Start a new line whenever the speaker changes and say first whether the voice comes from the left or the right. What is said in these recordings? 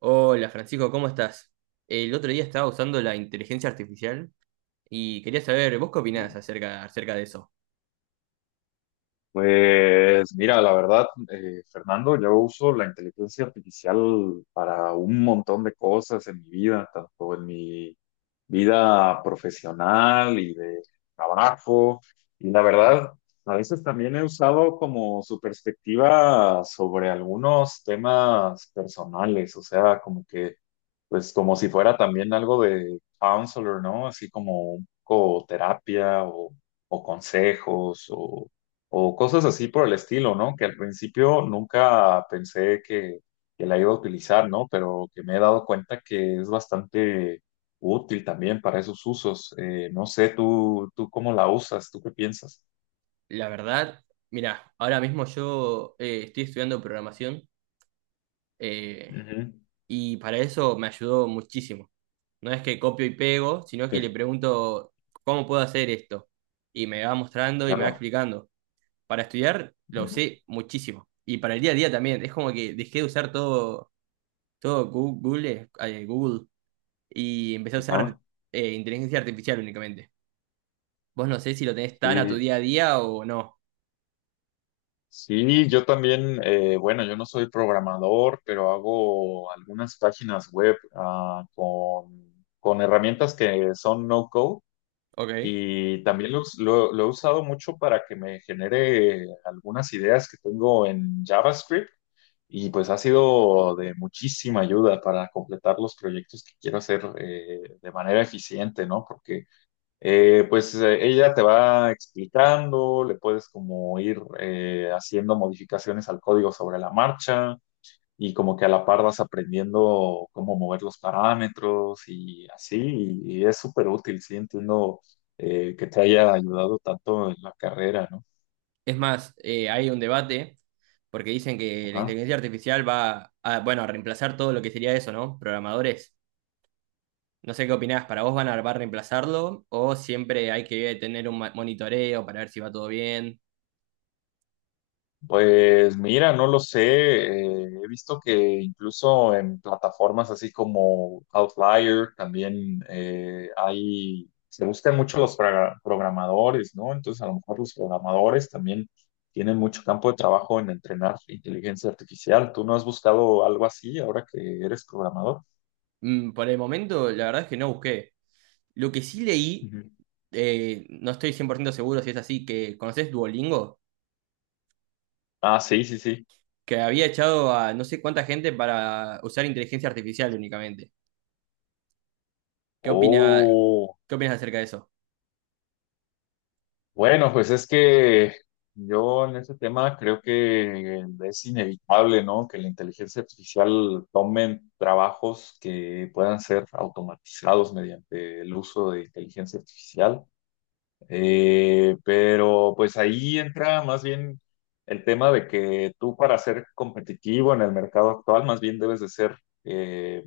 right: Hola Francisco, ¿cómo estás? El otro día estaba usando la inteligencia artificial y quería saber, ¿vos qué opinás acerca de eso?
left: Pues mira, la verdad, Fernando, yo uso la inteligencia artificial para un montón de cosas en mi vida, tanto en mi vida profesional y de trabajo. Y la verdad, a veces también he usado como su perspectiva sobre algunos temas personales, o sea, como que, pues como si fuera también algo de counselor, ¿no? Así como un poco terapia o consejos o cosas así por el estilo, ¿no? Que al principio nunca pensé que la iba a utilizar, ¿no? Pero que me he dado cuenta que es bastante útil también para esos usos. No sé, tú cómo la usas, tú qué piensas.
right: La verdad, mirá, ahora mismo yo estoy estudiando programación eh,
left: Ujú,
right: y para eso me ayudó muchísimo. No es que copio y pego, sino que le
left: sí,
right: pregunto, ¿cómo puedo hacer esto? Y me va mostrando y me va
left: claro.
right: explicando. Para estudiar lo
left: Ujú,
right: usé muchísimo. Y para el día a día también, es como que dejé de usar todo Google, Google. Y empecé a usar
left: ajá.
right: inteligencia artificial únicamente. Vos no sé si lo tenés tan a tu
left: Sí,
right: día a día o no.
left: sí, yo también, bueno, yo no soy programador, pero hago algunas páginas web con herramientas que son no-code.
right: Ok.
left: Y también lo he usado mucho para que me genere algunas ideas que tengo en JavaScript y pues ha sido de muchísima ayuda para completar los proyectos que quiero hacer de manera eficiente, ¿no? Porque ella te va explicando, le puedes como ir haciendo modificaciones al código sobre la marcha y como que a la par vas aprendiendo cómo mover los parámetros y así, y es súper útil, sí, entiendo que te haya ayudado tanto en la carrera, ¿no?
right: Es más, hay un debate porque dicen que la
left: Ajá.
right: inteligencia artificial bueno, a reemplazar todo lo que sería eso, ¿no? Programadores. No sé qué opinás, ¿para vos va a reemplazarlo o siempre hay que tener un monitoreo para ver si va todo bien?
left: Pues mira, no lo sé. He visto que incluso en plataformas así como Outlier también hay, se buscan mucho los programadores, ¿no? Entonces a lo mejor los programadores también tienen mucho campo de trabajo en entrenar inteligencia artificial. ¿Tú no has buscado algo así ahora que eres programador?
right: Mm, por el momento, la verdad es que no busqué. Lo que sí leí,
left: Ujú.
right: no estoy 100% seguro si es así, que ¿conocés Duolingo?
left: Ah, sí, sí, sí.
right: Que había echado a no sé cuánta gente para usar inteligencia artificial únicamente. ¿Qué opina,
left: Oh.
right: ¿qué opinas acerca de eso?
left: Bueno, pues es que yo en este tema creo que es inevitable, ¿no? Que la inteligencia artificial tome trabajos que puedan ser automatizados mediante el uso de inteligencia artificial. Pero pues ahí entra más bien el tema de que tú para ser competitivo en el mercado actual, más bien debes de ser eh,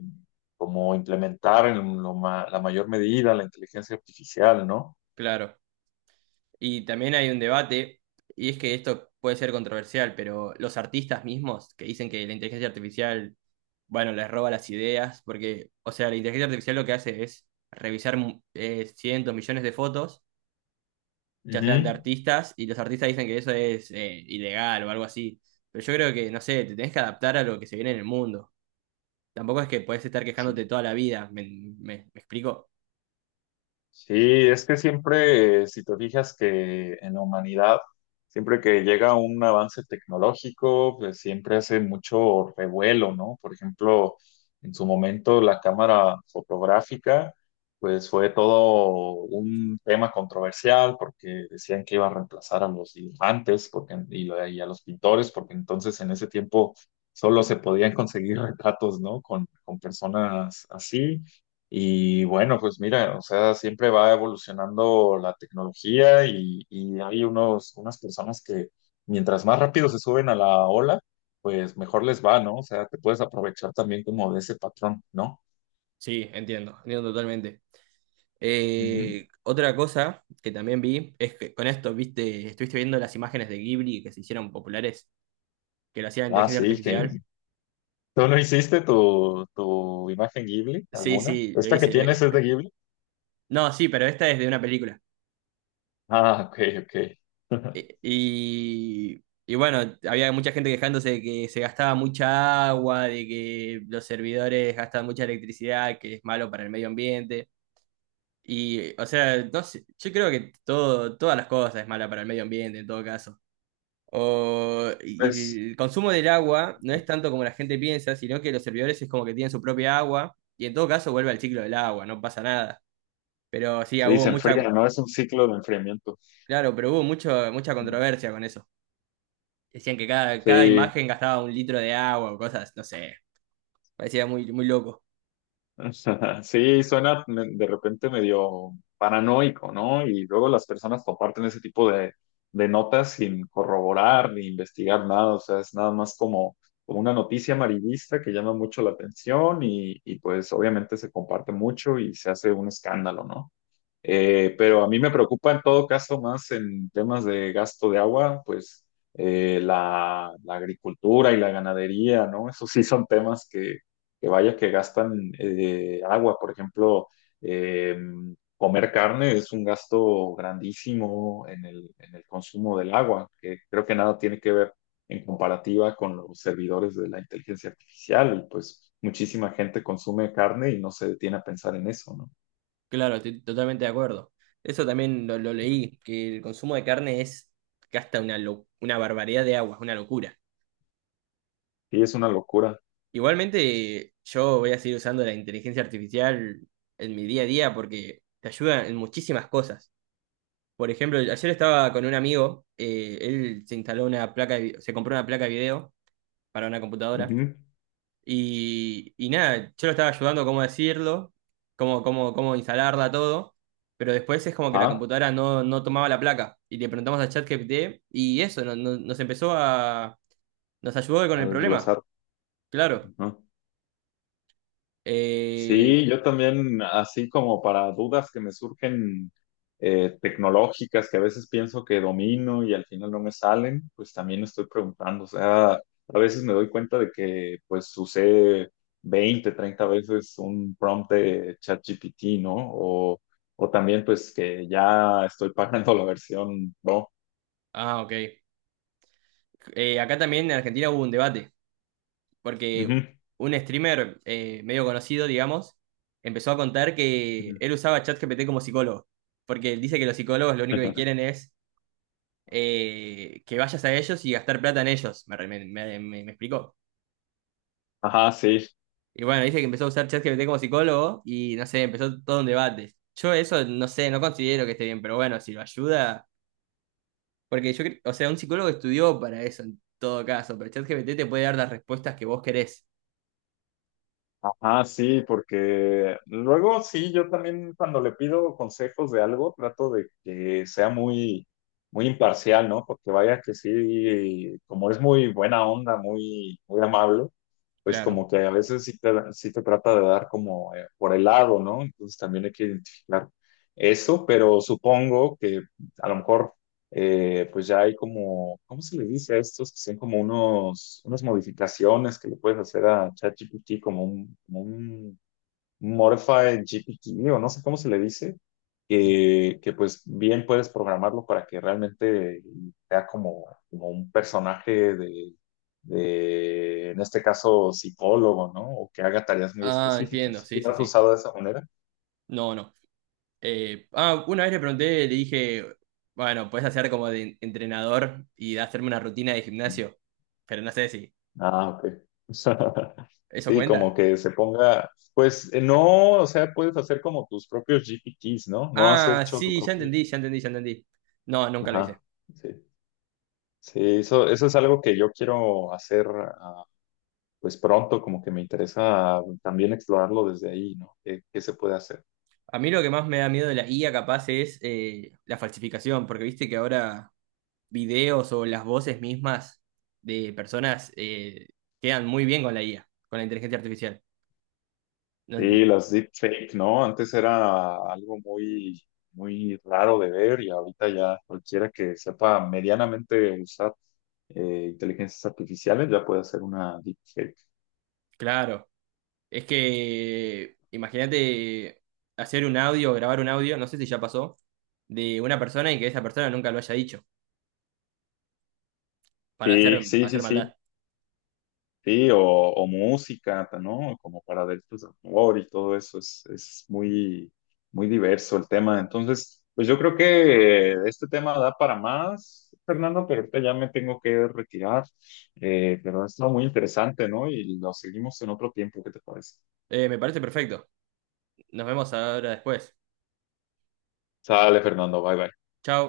left: como implementar en la mayor medida la inteligencia artificial, ¿no?
right: Claro. Y también hay un debate, y es que esto puede ser controversial, pero los artistas mismos que dicen que la inteligencia artificial, bueno, les roba las ideas, porque, o sea, la inteligencia artificial lo que hace es revisar cientos, millones de fotos, ya sean de
left: Ujú.
right: artistas, y los artistas dicen que eso es ilegal o algo así. Pero yo creo que, no sé, te tenés que adaptar a lo que se viene en el mundo. Tampoco es que puedes estar
left: Sí.
right: quejándote toda la vida, ¿ me explico?
left: Sí, es que siempre, si te fijas que en la humanidad, siempre que llega un avance tecnológico, pues siempre hace mucho revuelo, ¿no? Por ejemplo, en su momento la cámara fotográfica, pues fue todo un tema controversial porque decían que iba a reemplazar a los dibujantes porque, y a los pintores, porque entonces en ese tiempo solo se podían conseguir retratos, ¿no? Con personas así. Y bueno, pues mira, o sea, siempre va evolucionando la tecnología y hay unas personas que mientras más rápido se suben a la ola, pues mejor les va, ¿no? O sea, te puedes aprovechar también como de ese patrón, no.
right: Sí, entiendo, entiendo totalmente.
left: Ujú.
right: Otra cosa que también vi es que con esto, viste, estuviste viendo las imágenes de Ghibli que se hicieron populares, que lo hacía la
left: Ah,
right: inteligencia
left: sí, que
right: artificial.
left: tú no hiciste tu imagen Ghibli,
right: Sí,
left: alguna.
right: sí, lo
left: ¿Esta que
right: hice.
left: tienes es de Ghibli?
right: No, sí, pero esta es de una película.
left: Ah, ok, ok.
right: Y, y bueno, había mucha gente quejándose de que se gastaba mucha agua, de que los servidores gastan mucha electricidad, que es malo para el medio ambiente. Y, o sea, no sé, yo creo que todo, todas las cosas es mala para el medio ambiente en todo caso. O,
left: Pues
right: y el consumo del agua no es tanto como la gente piensa, sino que los servidores es como que tienen su propia agua y en todo caso vuelve al ciclo del agua, no pasa nada. Pero sí,
left: sí,
right: hubo
left: se enfría,
right: mucha,
left: ¿no? Es un ciclo de enfriamiento.
right: claro, pero hubo mucho, mucha controversia con eso. Decían que cada
left: Sí,
right: imagen gastaba un litro de agua o cosas, no sé, parecía muy, muy loco.
left: o sea, sí, suena de repente medio paranoico, ¿no? Y luego las personas comparten ese tipo de notas sin corroborar ni investigar nada, o sea, es nada más como, como una noticia amarillista que llama mucho la atención y pues obviamente se comparte mucho y se hace un escándalo, ¿no? Pero a mí me preocupa en todo caso más en temas de gasto de agua, pues la agricultura y la ganadería, ¿no? Esos sí son temas que vaya que gastan agua. Por ejemplo, eh, comer carne es un gasto grandísimo en en el consumo del agua, que creo que nada tiene que ver en comparativa con los servidores de la inteligencia artificial. Y pues muchísima gente consume carne y no se detiene a pensar en eso, ¿no?
right: Claro, estoy totalmente de acuerdo. Eso también lo leí, que el consumo de carne es gasta una, una barbaridad de agua, una locura.
left: Y es una locura.
right: Igualmente, yo voy a seguir usando la inteligencia artificial en mi día a día porque te ayuda en muchísimas cosas. Por ejemplo, ayer estaba con un amigo, él se instaló una placa de se compró una placa de video para una computadora.
left: Ujú.
right: Y nada, yo lo estaba ayudando cómo decirlo, cómo instalarla, todo. Pero después es como que la
left: Ah,
right: computadora no, no tomaba la placa. Y le preguntamos a ChatGPT y eso, nos empezó a... Nos ayudó con el
left: al
right: problema,
left: glosar.
right: claro.
left: Ujú.
right: Eh,
left: Sí, yo también, así como para dudas que me surgen tecnológicas que a veces pienso que domino y al final no me salen, pues también estoy preguntando. O sea, a veces me doy cuenta de que pues usé 20, 30 veces un prompt de ChatGPT, ¿no? O también pues que ya estoy pagando la versión Pro.
right: ok. Acá también en Argentina hubo un debate, porque
left: Ujú.
right: un streamer medio conocido, digamos, empezó a contar que
left: Ujú.
right: él usaba ChatGPT como psicólogo, porque él dice que los psicólogos lo único que quieren es que vayas a ellos y gastar plata en ellos, me explicó.
left: Ajá, sí,
right: Y bueno, dice que empezó a usar ChatGPT como psicólogo y no sé, empezó todo un debate. Yo eso no sé, no considero que esté bien, pero bueno, si lo ayuda, porque yo creo, o sea, un psicólogo estudió para eso en todo caso, pero ChatGPT te puede dar las respuestas que vos querés.
left: ajá, sí, porque luego sí, yo también cuando le pido consejos de algo, trato de que sea muy, muy imparcial, ¿no? Porque vaya que sí, como es muy buena onda, muy, muy amable, pues
right: Claro.
left: como que a veces sí te trata de dar como por el lado, ¿no? Entonces también hay que identificar eso, pero supongo que a lo mejor pues ya hay como, ¿cómo se le dice a estos? Que son como unas modificaciones que le puedes hacer a ChatGPT, como como un Modified GPT, o no sé cómo se le dice, que pues bien puedes programarlo para que realmente sea como, como un personaje de, en este caso, psicólogo, ¿no? O que haga tareas muy
right: Ah, entiendo,
left: específicas. ¿Sí
right: sí, sí,
left: lo has
right: sí.
left: usado de esa manera?
right: No, no. Una vez le pregunté, le dije, bueno, puedes hacer como de entrenador y hacerme una rutina de gimnasio, pero no sé si
left: Ah, ok.
right: eso
left: Sí, como
right: cuenta.
left: que se ponga, pues no, o sea, puedes hacer como tus propios GPTs, ¿no? No has
right: Ah,
left: hecho tu
right: sí, ya
left: propio
right: entendí, ya
left: GPT.
right: entendí, ya entendí. No, nunca lo
left: Ajá,
right: hice.
left: sí. Sí, eso es algo que yo quiero hacer, pues pronto, como que me interesa también explorarlo desde ahí, ¿no? ¿Qué, qué se puede hacer?
right: A mí lo que más me da miedo de la IA capaz es la falsificación, porque viste que ahora videos o las voces mismas de personas quedan muy bien con la IA, con la inteligencia artificial. No-
left: Sí,
right: n-
left: las deepfake, ¿no? Antes era algo muy, muy raro de ver y ahorita ya cualquiera que sepa medianamente usar inteligencias artificiales, ya puede hacer una deepfake.
right: claro, es que imagínate hacer un audio, grabar un audio, no sé si ya pasó, de una persona y que esa persona nunca lo haya dicho,
left: Sí,
right: para
left: sí, sí,
right: hacer
left: sí.
right: maldad.
left: Sí, o música, ¿no? Como para delitos de amor y todo eso. Es muy, muy diverso el tema. Entonces, pues yo creo que este tema da para más, Fernando, pero ahorita ya me tengo que retirar. Pero ha estado muy interesante, ¿no? Y lo seguimos en otro tiempo, ¿qué te parece?
right: Me parece perfecto. Nos vemos ahora después.
left: Sale, Fernando, bye bye.
right: Chao.